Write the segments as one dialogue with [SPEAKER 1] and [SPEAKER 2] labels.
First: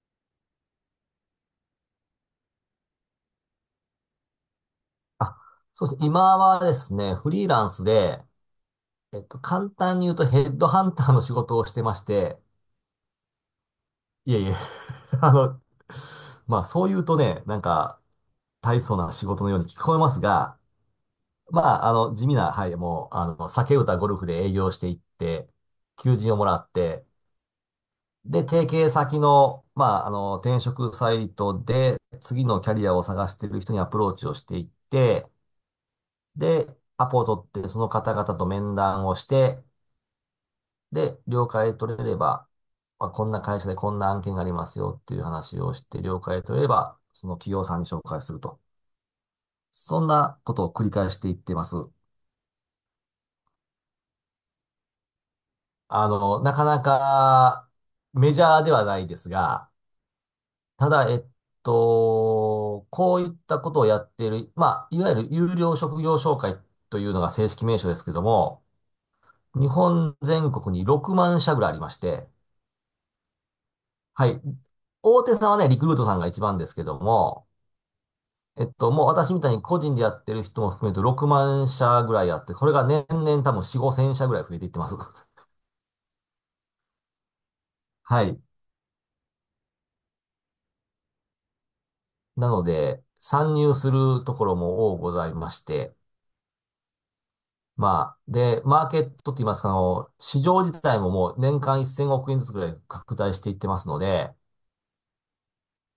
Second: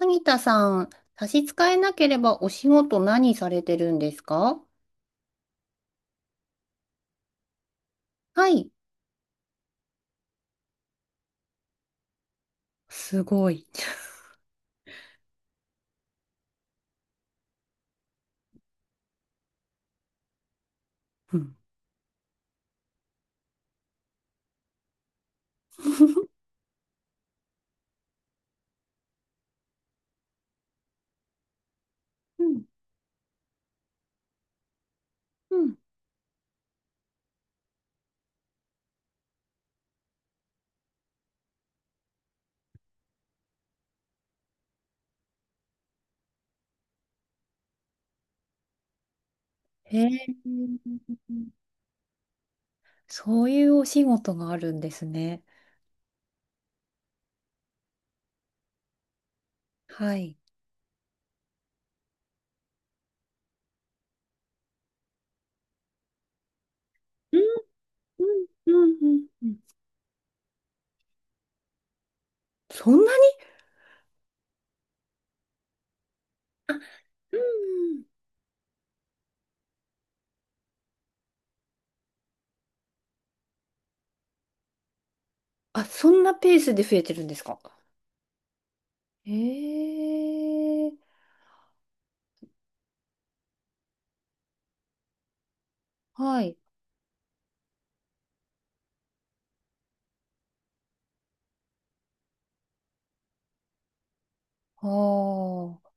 [SPEAKER 1] 萩田さん、差し支えなければお仕事何されてるんですか？
[SPEAKER 2] あ、そうですね。今はですね、フリーランスで、
[SPEAKER 1] はい。
[SPEAKER 2] 簡単に言うとヘッドハンターの仕事をしてまして、
[SPEAKER 1] すごい。
[SPEAKER 2] いえいえ。あの、まあそう言うとね、なんか大層な仕事のように聞こえますが、
[SPEAKER 1] うん。
[SPEAKER 2] まあ地味な、はい、もう、酒歌ゴルフで営業していって、求人をもらって、で、提携先の、まあ転職サイトで
[SPEAKER 1] う
[SPEAKER 2] 次の
[SPEAKER 1] ん
[SPEAKER 2] キャリアを探している人にアプローチをしていって、
[SPEAKER 1] うん、
[SPEAKER 2] で、アポを取って、その方々と面談をして、で、了解取れれば、まあ、こんな会社でこんな案件がありますよっていう話をして、了解取れれば、その企業さんに紹介すると。
[SPEAKER 1] へ
[SPEAKER 2] そん
[SPEAKER 1] え。
[SPEAKER 2] なことを繰り返していってます。
[SPEAKER 1] そういうお仕事があるんですね。
[SPEAKER 2] あの、なかなかメジャーではないですが、
[SPEAKER 1] はい。
[SPEAKER 2] ただ、こういったことをやっている、まあ、いわゆる有料職業紹介というのが
[SPEAKER 1] うん
[SPEAKER 2] 正式名称ですけど
[SPEAKER 1] うん
[SPEAKER 2] も、
[SPEAKER 1] うんうんうん、
[SPEAKER 2] 日本全国に6万社ぐらいありまして、
[SPEAKER 1] そんなに、
[SPEAKER 2] はい。大手さんはね、リクルートさんが一番ですけど
[SPEAKER 1] うん
[SPEAKER 2] も、
[SPEAKER 1] うん、
[SPEAKER 2] もう私みたいに個人でやってる人も含めると6万社ぐらいあって、これが年々多分4、50社ぐらい増えていってます。
[SPEAKER 1] あ、そんなペースで増えてるんですか？
[SPEAKER 2] はい。
[SPEAKER 1] へえ。
[SPEAKER 2] なので、参入するところも多ございまして、
[SPEAKER 1] はい。
[SPEAKER 2] まあ、で、マーケットって言いますか、市場自体ももう年間1000億円ずつぐらい拡大していってますので、
[SPEAKER 1] ああ、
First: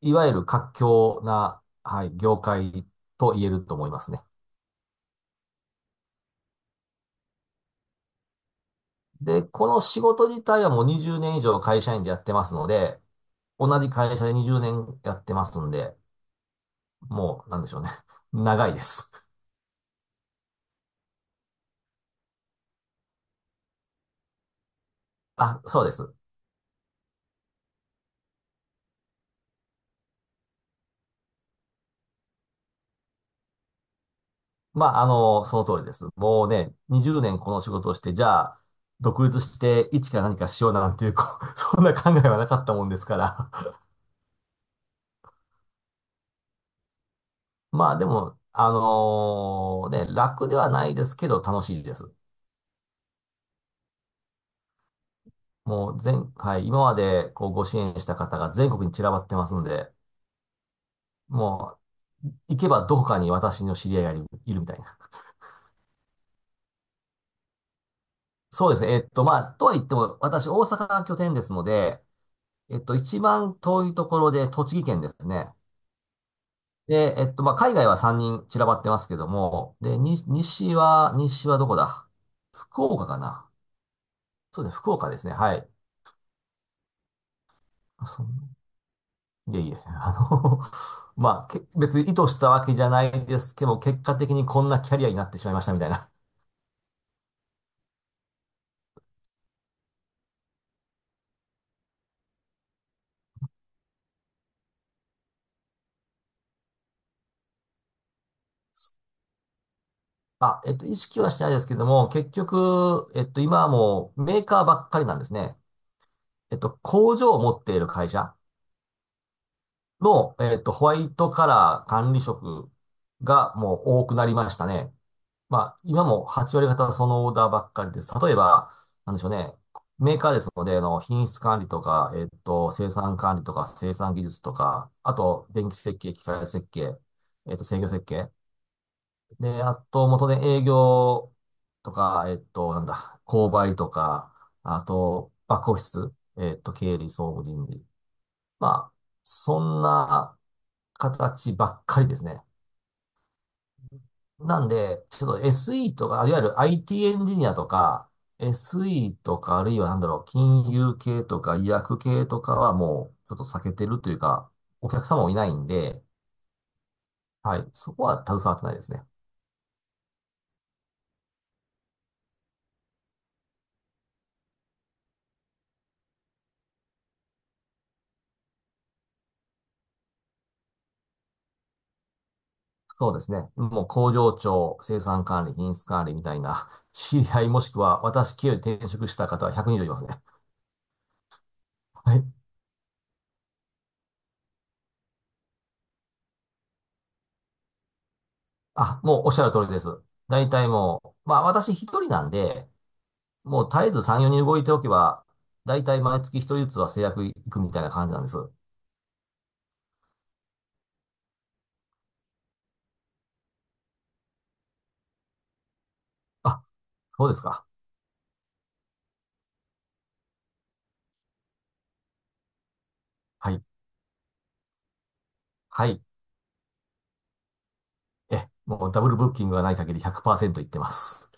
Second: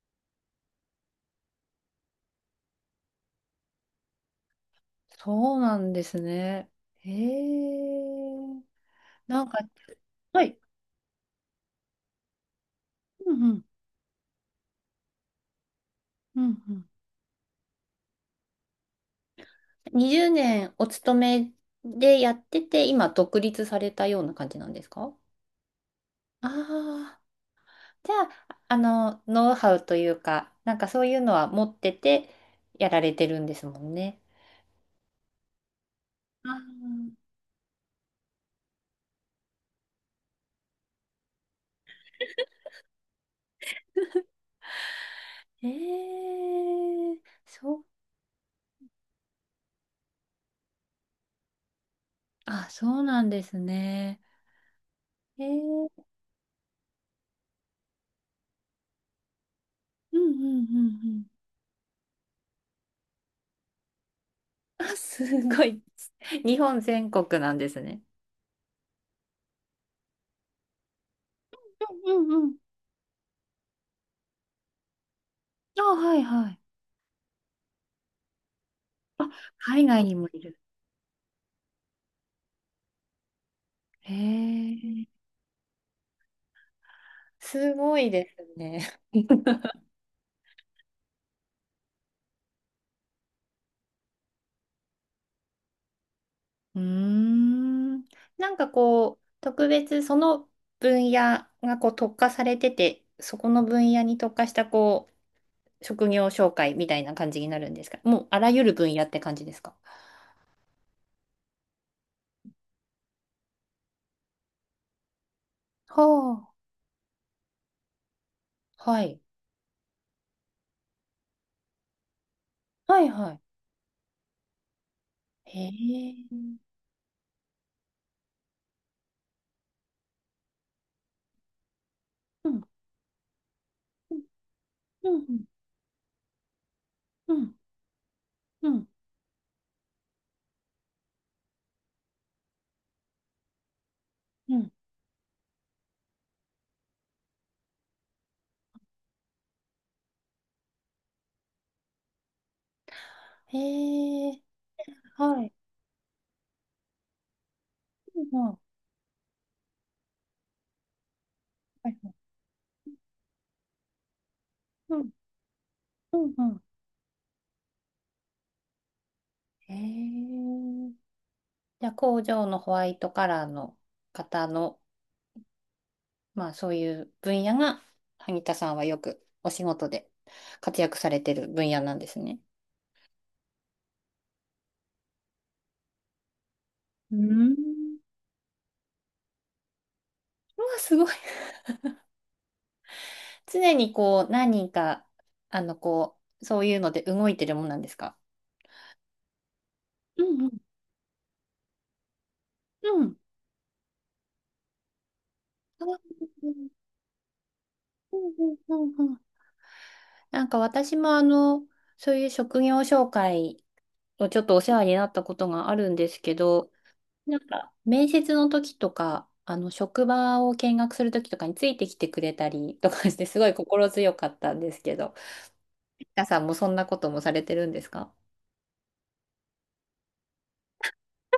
[SPEAKER 2] いわゆる活況な、はい、業界と言えると思いますね。
[SPEAKER 1] そうなんですね。へえ。
[SPEAKER 2] で、
[SPEAKER 1] なんか、
[SPEAKER 2] この仕事
[SPEAKER 1] は
[SPEAKER 2] 自
[SPEAKER 1] い。
[SPEAKER 2] 体はもう20年以上会社員でやってますので、
[SPEAKER 1] うん
[SPEAKER 2] 同じ会社で20年やってますんで、
[SPEAKER 1] うんうん。
[SPEAKER 2] もう、なんでしょうね。長いです。
[SPEAKER 1] 20年お勤めでやってて、今独立されたような感じなんですか？
[SPEAKER 2] あ、そうです。
[SPEAKER 1] ああー、じゃあ、ノウハウというか、なんかそういうのは持っててやられてるんですもんね。
[SPEAKER 2] まあ、その通りです。も
[SPEAKER 1] あ
[SPEAKER 2] うね、
[SPEAKER 1] ー、
[SPEAKER 2] 20年この仕事をして、じゃあ、独立して一から何かしようなんていう、こう そんな考えはなかったもんですから。
[SPEAKER 1] ええ、 そう、
[SPEAKER 2] まあ、でも、楽ではないですけど、楽しいです。
[SPEAKER 1] あ、そうなんですね。えー、
[SPEAKER 2] もう前回、今までこうご支援した方が全国に散らばってますんで、
[SPEAKER 1] うんうんうんうん。
[SPEAKER 2] もう、行けばどこかに私の知り合いがいるみたい
[SPEAKER 1] あ、
[SPEAKER 2] な。
[SPEAKER 1] す ごい。日本全国なんですね。
[SPEAKER 2] そうですね。まあ、とは言っても、私、大阪が拠点ですので、
[SPEAKER 1] うんうん。
[SPEAKER 2] 一番遠いところで栃木県ですね。
[SPEAKER 1] あ、はいはい。
[SPEAKER 2] で、まあ、海外は3人散らばってますけど
[SPEAKER 1] あ、
[SPEAKER 2] も、
[SPEAKER 1] 海
[SPEAKER 2] で、
[SPEAKER 1] 外に
[SPEAKER 2] に
[SPEAKER 1] もいる。
[SPEAKER 2] 西は、西はどこだ。福岡かな。
[SPEAKER 1] へ
[SPEAKER 2] そうですね、福
[SPEAKER 1] え。
[SPEAKER 2] 岡ですね。はい。
[SPEAKER 1] すご
[SPEAKER 2] あ
[SPEAKER 1] い
[SPEAKER 2] そん
[SPEAKER 1] ですね。
[SPEAKER 2] いえいえ。まあ、け別に意図したわけじゃないですけど、結果的にこんなキャリアになってしまいましたみたいな。
[SPEAKER 1] うーん。なんかこう、特別その分野がこう特化されてて、そこの分野に特化したこう、職業紹介みたいな感じになるんですか？もうあらゆる分野って感じですか？
[SPEAKER 2] あ、意識はしてないですけども、結局、今はもうメーカーばっかりなんですね。
[SPEAKER 1] は
[SPEAKER 2] 工場を持っている会社
[SPEAKER 1] あ、はい。
[SPEAKER 2] の、ホワイトカラー管理職
[SPEAKER 1] はいはい。
[SPEAKER 2] がもう多くなりましたね。
[SPEAKER 1] へ
[SPEAKER 2] まあ、今
[SPEAKER 1] え。
[SPEAKER 2] も8割方そのオーダーばっかりです。例えば、なんでしょうね。メーカーですので、品質管理とか、
[SPEAKER 1] うん、
[SPEAKER 2] 生産管理とか、生産技術とか、
[SPEAKER 1] う
[SPEAKER 2] あ
[SPEAKER 1] ん、うん、
[SPEAKER 2] と、電気設計、機械設計、
[SPEAKER 1] うん、
[SPEAKER 2] 制御設計。
[SPEAKER 1] うん、
[SPEAKER 2] で、あと、元で営業とか、えっと、なんだ、購買とか、
[SPEAKER 1] うん。
[SPEAKER 2] あと、バックオフィス、経理、総務、人事。まあ、そんな形ばっかりですね。
[SPEAKER 1] へえ。
[SPEAKER 2] なんで、ちょっと
[SPEAKER 1] はい。
[SPEAKER 2] SE とか、いわゆる IT エンジニアとか、
[SPEAKER 1] うん、うん、は
[SPEAKER 2] SE とか、あるいはなんだろう、金融系とか、医
[SPEAKER 1] いはい、
[SPEAKER 2] 薬系とかはもう、ちょっと避けてるというか、お
[SPEAKER 1] う
[SPEAKER 2] 客
[SPEAKER 1] ん、
[SPEAKER 2] 様もいないんで、
[SPEAKER 1] うん、うん。
[SPEAKER 2] はい、そこは携わってないですね。
[SPEAKER 1] へえ。じゃあ工場のホワイトカラーの方の、まあそういう分野が、萩田さんはよくお仕事で活躍されてる分野なんですね。
[SPEAKER 2] そうですね。もう工場長、生産管理、品質管理みたいな、
[SPEAKER 1] うー
[SPEAKER 2] 知り合いもしく
[SPEAKER 1] ん。
[SPEAKER 2] は私経由で転職した方は120いますね。
[SPEAKER 1] うわ、すごい。
[SPEAKER 2] はい。
[SPEAKER 1] 常にこう、何人か、こう、そういうので動いてるもんなんですか？
[SPEAKER 2] あ、もうおっしゃる通りです。
[SPEAKER 1] うんう
[SPEAKER 2] 大
[SPEAKER 1] ん。
[SPEAKER 2] 体もう、まあ私一人なんで、
[SPEAKER 1] うん。
[SPEAKER 2] もう絶えず産業にん動いておけば、大
[SPEAKER 1] あ
[SPEAKER 2] 体
[SPEAKER 1] ー、
[SPEAKER 2] 毎月一人ずつは制約いくみたいな感じ
[SPEAKER 1] うん
[SPEAKER 2] なんです。
[SPEAKER 1] うんうんうん、なんか私もそういう職業紹介をちょっとお世話になったことがあるんですけ
[SPEAKER 2] あ、
[SPEAKER 1] ど、
[SPEAKER 2] そうで
[SPEAKER 1] なん
[SPEAKER 2] すか。
[SPEAKER 1] か、面接の時とか、職場を見学する時とかについてきてくれたりとかして、すご
[SPEAKER 2] は
[SPEAKER 1] い
[SPEAKER 2] い。
[SPEAKER 1] 心強かったんですけど、
[SPEAKER 2] はい。
[SPEAKER 1] 皆さんもそんなこともされてるんですか？
[SPEAKER 2] もうダブルブッキングがない限り100%いってます。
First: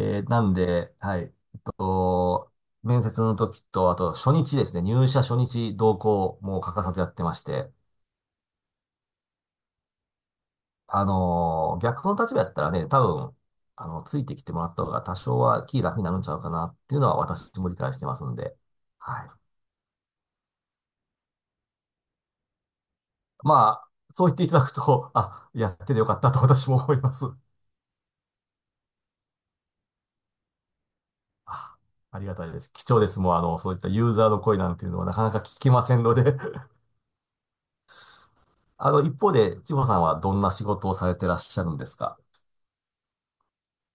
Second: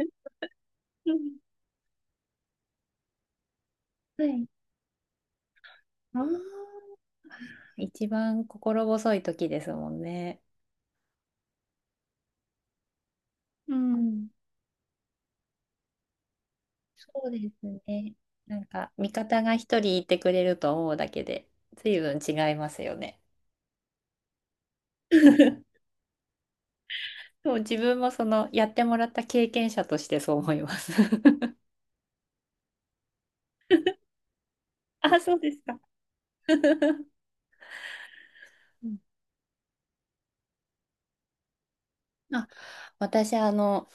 [SPEAKER 2] なんで、
[SPEAKER 1] う
[SPEAKER 2] はい。
[SPEAKER 1] ん、
[SPEAKER 2] 面接の時と、あと
[SPEAKER 1] は
[SPEAKER 2] 初
[SPEAKER 1] い。
[SPEAKER 2] 日ですね、入社初日同
[SPEAKER 1] ああ、
[SPEAKER 2] 行も欠かさずやってまして、
[SPEAKER 1] 一番心細い時ですもんね。
[SPEAKER 2] 逆の立場やったらね、多分、
[SPEAKER 1] う
[SPEAKER 2] つい
[SPEAKER 1] ん。
[SPEAKER 2] てきてもらった方が多少は気楽になるんちゃうかなっていうの
[SPEAKER 1] そ
[SPEAKER 2] は
[SPEAKER 1] うです
[SPEAKER 2] 私も理解して
[SPEAKER 1] ね。
[SPEAKER 2] ますんで、
[SPEAKER 1] なんか、味
[SPEAKER 2] は
[SPEAKER 1] 方
[SPEAKER 2] い。
[SPEAKER 1] が一人いてくれると思うだけで、随分違いますよね。
[SPEAKER 2] まあ、そう言っていただくと、あ、やっ ててよかったと私も思います。
[SPEAKER 1] でも自分もやってもらった経験者としてそう思います。
[SPEAKER 2] あ、ありがたいです。貴重です。もう、そういったユーザーの声なんていうのはな
[SPEAKER 1] あ、
[SPEAKER 2] かな
[SPEAKER 1] そ
[SPEAKER 2] か
[SPEAKER 1] うです
[SPEAKER 2] 聞け
[SPEAKER 1] か。
[SPEAKER 2] ませんので
[SPEAKER 1] うん、
[SPEAKER 2] 一方で、千穂さんはどんな仕事をされてらっしゃるんですか？
[SPEAKER 1] あ、私、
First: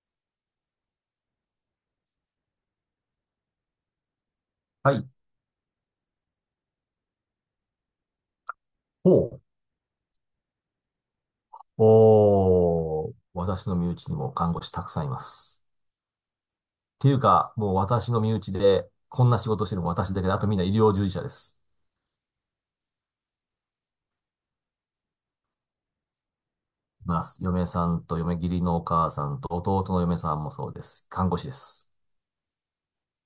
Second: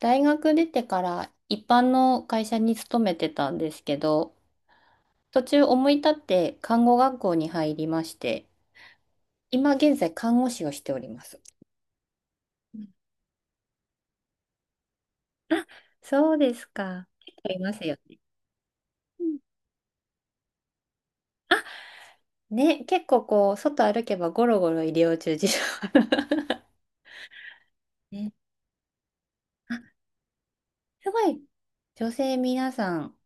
[SPEAKER 1] 大学出てから一般の会社に勤めてたんですけど、
[SPEAKER 2] はい。
[SPEAKER 1] 途中思い立って看護学校に入りまして、
[SPEAKER 2] ほう。
[SPEAKER 1] 今現在看護師をしております。うん、
[SPEAKER 2] おー、私の身内にも看護師たくさんいます。
[SPEAKER 1] あ、そうです
[SPEAKER 2] っ
[SPEAKER 1] か。
[SPEAKER 2] ていう
[SPEAKER 1] 結構
[SPEAKER 2] か、
[SPEAKER 1] いま
[SPEAKER 2] もう
[SPEAKER 1] すよ
[SPEAKER 2] 私
[SPEAKER 1] ね。
[SPEAKER 2] の身内で、
[SPEAKER 1] う
[SPEAKER 2] こん
[SPEAKER 1] ん、
[SPEAKER 2] な仕事してるの私だけで、あとみんな医療従事者です。
[SPEAKER 1] あ、ね、結構こう、外歩けばゴロゴロ医療従事者。
[SPEAKER 2] います。嫁さんと
[SPEAKER 1] ね、
[SPEAKER 2] 嫁義理のお母さんと弟
[SPEAKER 1] あ、
[SPEAKER 2] の嫁さんもそうです。
[SPEAKER 1] すご
[SPEAKER 2] 看護
[SPEAKER 1] い。
[SPEAKER 2] 師です。
[SPEAKER 1] 女性皆さん、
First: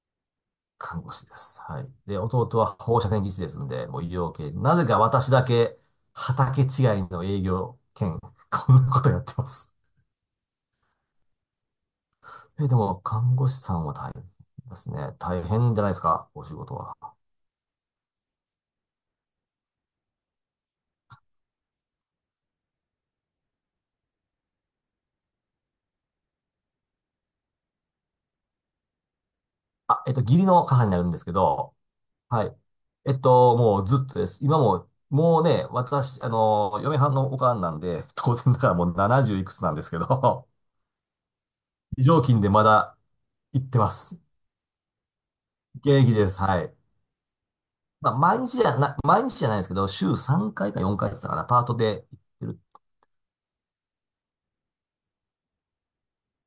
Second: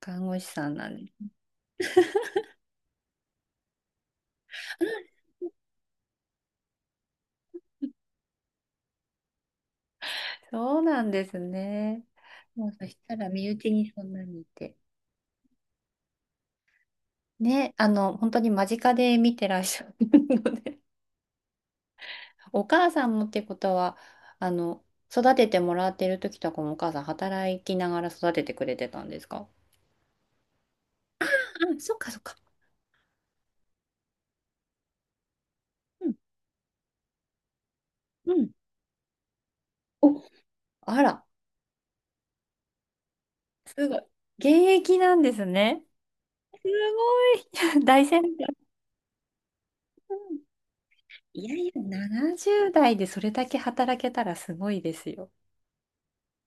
[SPEAKER 1] 看護師さんなん
[SPEAKER 2] 看
[SPEAKER 1] で
[SPEAKER 2] 護
[SPEAKER 1] す。
[SPEAKER 2] 師です。はい。で、弟は放射線技師ですんで、もう医療系。なぜか私だけ、畑違いの営業兼、こんなことやってます。
[SPEAKER 1] そうなんですね。もう
[SPEAKER 2] で
[SPEAKER 1] そし
[SPEAKER 2] も、
[SPEAKER 1] たら
[SPEAKER 2] 看護
[SPEAKER 1] 身
[SPEAKER 2] 師
[SPEAKER 1] 内
[SPEAKER 2] さん
[SPEAKER 1] に
[SPEAKER 2] は
[SPEAKER 1] そん
[SPEAKER 2] 大
[SPEAKER 1] な
[SPEAKER 2] 変
[SPEAKER 1] にいて。
[SPEAKER 2] ですね。大変じゃないですか、お仕事は？
[SPEAKER 1] ね、本当に間近で見てらっしゃるので、お母さんもってことは、あの、育ててもらってる時とかもお母さん働きながら育ててくれてたんですか？
[SPEAKER 2] あ、義理の母になるんですけど、
[SPEAKER 1] あ、そっかそっか。
[SPEAKER 2] はい。もうずっとです。今も、もうね、
[SPEAKER 1] うん、
[SPEAKER 2] 私、嫁はんのおかんなんで、
[SPEAKER 1] う
[SPEAKER 2] 当
[SPEAKER 1] ん。
[SPEAKER 2] 然だからもう70いくつなんですけ
[SPEAKER 1] お、
[SPEAKER 2] ど、
[SPEAKER 1] あら、
[SPEAKER 2] 非常勤でまだ行って
[SPEAKER 1] す
[SPEAKER 2] ま
[SPEAKER 1] ごい。
[SPEAKER 2] す。
[SPEAKER 1] 現役なんですね。
[SPEAKER 2] 現役です。は
[SPEAKER 1] す
[SPEAKER 2] い。
[SPEAKER 1] ごい。大
[SPEAKER 2] まあ、
[SPEAKER 1] 先輩。
[SPEAKER 2] 毎日じゃないですけど、週
[SPEAKER 1] うん、
[SPEAKER 2] 3回か4回って言ってたか
[SPEAKER 1] い
[SPEAKER 2] な、
[SPEAKER 1] や
[SPEAKER 2] パ
[SPEAKER 1] い
[SPEAKER 2] ー
[SPEAKER 1] や、
[SPEAKER 2] トで行ってる。
[SPEAKER 1] 70代でそれだけ働けたらすごいですよ。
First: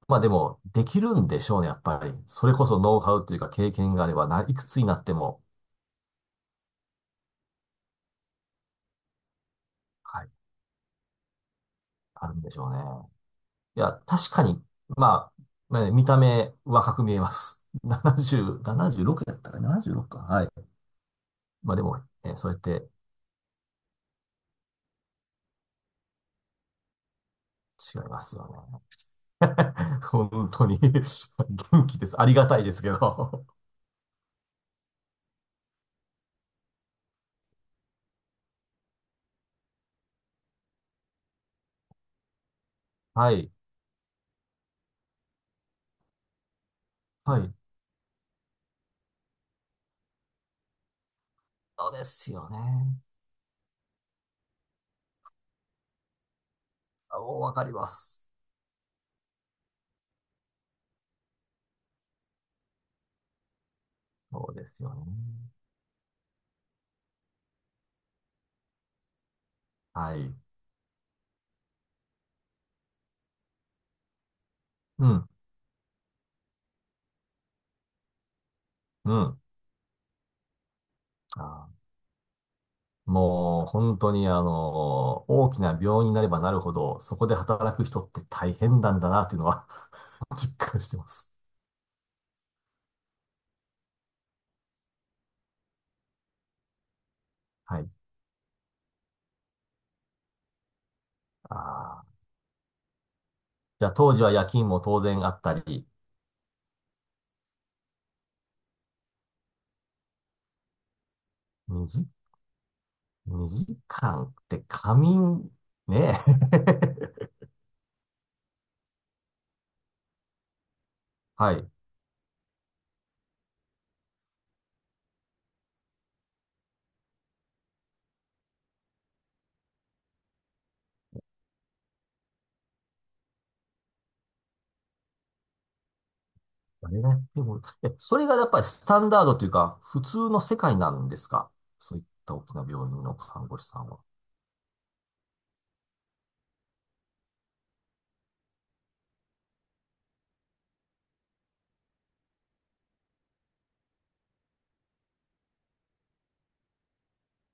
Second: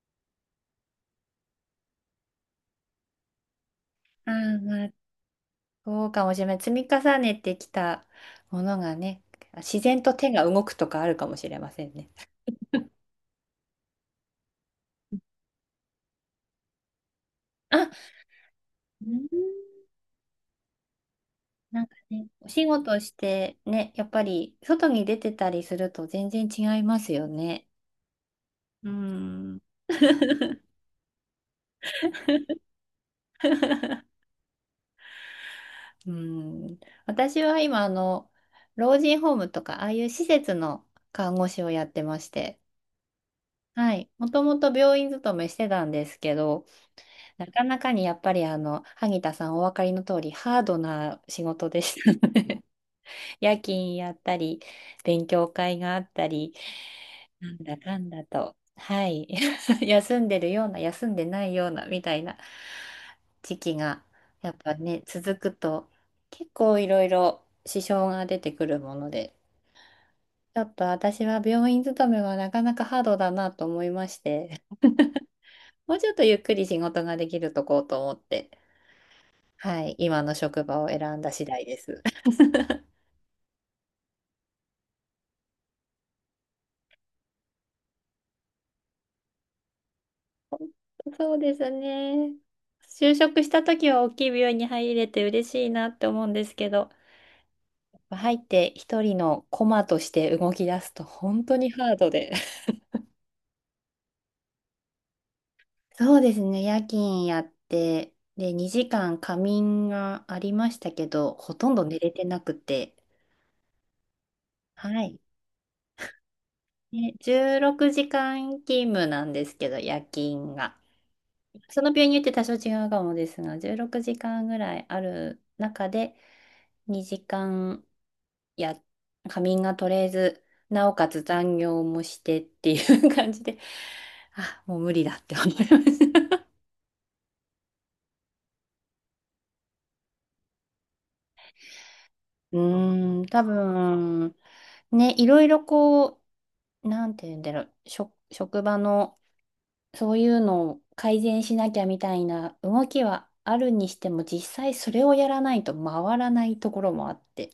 [SPEAKER 2] まあでも、できるんでしょうね、やっぱり。それこそノウハウというか経験があれば、
[SPEAKER 1] ああ、
[SPEAKER 2] ないくつ
[SPEAKER 1] ま
[SPEAKER 2] に
[SPEAKER 1] あ
[SPEAKER 2] なっても、
[SPEAKER 1] そうかもしれない。積み重ねてきたものがね、自然と
[SPEAKER 2] は
[SPEAKER 1] 手
[SPEAKER 2] い、
[SPEAKER 1] が動くとかあるかもしれませんね。
[SPEAKER 2] あるんでしょうね。いや、確かに、まあ、ね見た目若く見えます。
[SPEAKER 1] あ、
[SPEAKER 2] 70、
[SPEAKER 1] う
[SPEAKER 2] 76やったか
[SPEAKER 1] ん、
[SPEAKER 2] な？ 76 か。はい。まあ
[SPEAKER 1] な
[SPEAKER 2] で
[SPEAKER 1] んか
[SPEAKER 2] も、
[SPEAKER 1] ね、お
[SPEAKER 2] そうやっ
[SPEAKER 1] 仕
[SPEAKER 2] て
[SPEAKER 1] 事してね、やっぱり外に出てたりすると全然違いますよね。
[SPEAKER 2] 違いますよ
[SPEAKER 1] う
[SPEAKER 2] ね。
[SPEAKER 1] ん。
[SPEAKER 2] 本当に 元気です。ありがたいですけど。
[SPEAKER 1] うん。私は今、老人ホームとか、ああいう施設の看護師をやってまして、
[SPEAKER 2] はい。
[SPEAKER 1] はい。もともと病院勤めしてたんですけど、
[SPEAKER 2] は
[SPEAKER 1] な
[SPEAKER 2] い。
[SPEAKER 1] かなかにやっぱり萩田さんお分かりの通り、ハードな仕事で
[SPEAKER 2] そう
[SPEAKER 1] し
[SPEAKER 2] で
[SPEAKER 1] た
[SPEAKER 2] す
[SPEAKER 1] の
[SPEAKER 2] よ
[SPEAKER 1] で
[SPEAKER 2] ね。
[SPEAKER 1] 夜勤やったり、勉強会があったり、
[SPEAKER 2] あ、もう
[SPEAKER 1] な
[SPEAKER 2] わ
[SPEAKER 1] ん
[SPEAKER 2] かり
[SPEAKER 1] だ
[SPEAKER 2] ま
[SPEAKER 1] かんだ
[SPEAKER 2] す。
[SPEAKER 1] と、はい、休んでるような、休んでないような、みたいな時期が、
[SPEAKER 2] そ
[SPEAKER 1] や
[SPEAKER 2] う
[SPEAKER 1] っ
[SPEAKER 2] で
[SPEAKER 1] ぱ
[SPEAKER 2] すよ
[SPEAKER 1] ね、
[SPEAKER 2] ね。
[SPEAKER 1] 続くと、結構いろいろ支障が出てくるもので、
[SPEAKER 2] はい。
[SPEAKER 1] ちょっと私は病院勤めはなかなかハードだなと思いまして、
[SPEAKER 2] うん。
[SPEAKER 1] もうちょっとゆっくり仕事ができるとこうと思って。
[SPEAKER 2] うん。
[SPEAKER 1] はい、今の職場を選んだ
[SPEAKER 2] あ
[SPEAKER 1] 次第で
[SPEAKER 2] ー
[SPEAKER 1] す。
[SPEAKER 2] もう本当に大きな病院になればなるほど、そこで働く人って大変なんだなっていうのは 実感してます。
[SPEAKER 1] そうですね。就職した時は大きい病院に入れて嬉しいなって思うんですけど、
[SPEAKER 2] はい。
[SPEAKER 1] 入って一人のコマとして動き出すと本
[SPEAKER 2] あ
[SPEAKER 1] 当にハー
[SPEAKER 2] ー
[SPEAKER 1] ドで。
[SPEAKER 2] じゃあ当時は夜勤も当然あったり、
[SPEAKER 1] そうですね、夜勤やって、で、2時間仮眠がありましたけど、ほとんど
[SPEAKER 2] 2
[SPEAKER 1] 寝
[SPEAKER 2] 時、
[SPEAKER 1] れてなくて、
[SPEAKER 2] 2時間って仮
[SPEAKER 1] はい。
[SPEAKER 2] 眠、ね
[SPEAKER 1] ね、
[SPEAKER 2] え。
[SPEAKER 1] 16時間勤務なんですけど、夜勤が。
[SPEAKER 2] はい。
[SPEAKER 1] その病院によって多少違うかもですが、16時間ぐらいある中で、2時間や、仮眠が取れず、なおかつ残業もしてっていう感じで、あ、もう無理だって思いました。
[SPEAKER 2] あれがやっても、え、それがやっぱりスタンダードというか、普通の世界なんですか？そういった大き
[SPEAKER 1] う
[SPEAKER 2] な病院の
[SPEAKER 1] ーん、多
[SPEAKER 2] 看護師さんは。
[SPEAKER 1] 分、ね、いろいろこう、なんて言うんだろう、職場のそういうのを改善しなきゃみたいな動きはあるにしても、実際それをやらないと回らないところもあって。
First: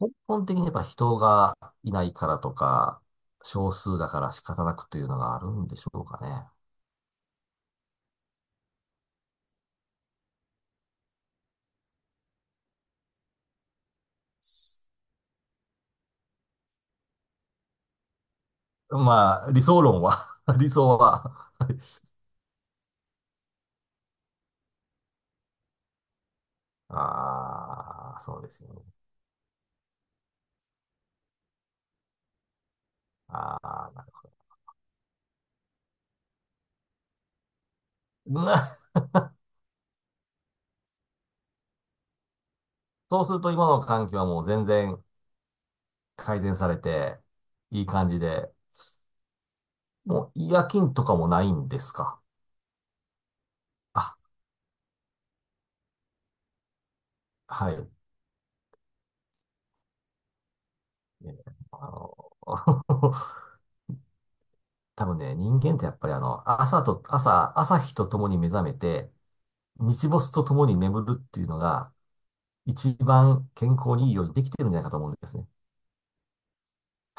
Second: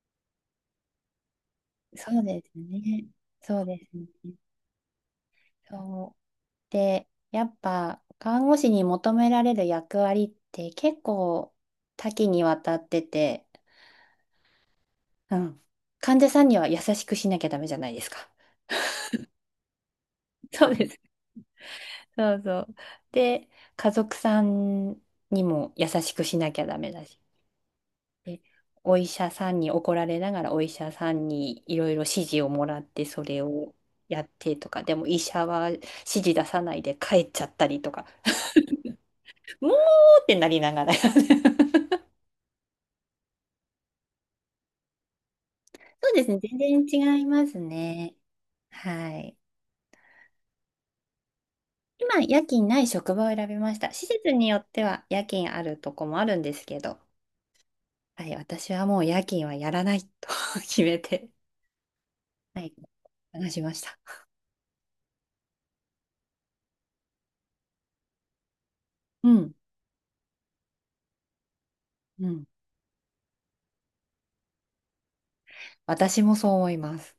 [SPEAKER 2] 根本的にやっぱ人がいない
[SPEAKER 1] そう
[SPEAKER 2] から
[SPEAKER 1] で
[SPEAKER 2] と
[SPEAKER 1] す
[SPEAKER 2] か、
[SPEAKER 1] ね。そう
[SPEAKER 2] 少
[SPEAKER 1] です
[SPEAKER 2] 数だから
[SPEAKER 1] ね。
[SPEAKER 2] 仕方なくというのがあるんでしょう
[SPEAKER 1] そ
[SPEAKER 2] か
[SPEAKER 1] う。
[SPEAKER 2] ね。
[SPEAKER 1] で、やっぱ看護師に求められる役割って結構多岐にわたってて、うん。患者さんには優しくしなきゃダメじゃないですか？
[SPEAKER 2] まあ、理想論は 理
[SPEAKER 1] そうで
[SPEAKER 2] 想
[SPEAKER 1] す。
[SPEAKER 2] は
[SPEAKER 1] そうそう。で、家族さんにも優しくしなきゃダメだし。
[SPEAKER 2] ああ、そ
[SPEAKER 1] で、
[SPEAKER 2] うですよね。
[SPEAKER 1] お医者さんに怒られながらお医者さんにいろいろ指示をもらってそれ
[SPEAKER 2] あ
[SPEAKER 1] を
[SPEAKER 2] あ、なる
[SPEAKER 1] や
[SPEAKER 2] ほ
[SPEAKER 1] ってとか、でも医者は指示出さないで帰っちゃったりとか。
[SPEAKER 2] ど。な
[SPEAKER 1] もうってなりながら。そう、
[SPEAKER 2] そうすると今の環境はもう全然
[SPEAKER 1] そうですね。
[SPEAKER 2] 改善され
[SPEAKER 1] 全然
[SPEAKER 2] て、
[SPEAKER 1] 違います
[SPEAKER 2] いい感
[SPEAKER 1] ね。
[SPEAKER 2] じで、
[SPEAKER 1] はい。
[SPEAKER 2] もう夜勤とかもないんです
[SPEAKER 1] 今、
[SPEAKER 2] か？
[SPEAKER 1] 夜勤ない職場を選びました。施
[SPEAKER 2] あ、
[SPEAKER 1] 設によっては夜勤あるとこもあるんですけど、
[SPEAKER 2] はい。
[SPEAKER 1] はい、私はもう夜勤はやらないと 決めて、
[SPEAKER 2] えーあの
[SPEAKER 1] はい、話しました。
[SPEAKER 2] 多分ね、人間ってやっぱり朝日と共に目覚めて、
[SPEAKER 1] うん、
[SPEAKER 2] 日没とともに眠るっていうのが、
[SPEAKER 1] うん。
[SPEAKER 2] 一番健康にいいようにできてるんじゃないかと思うんですね。
[SPEAKER 1] 私もそう思います。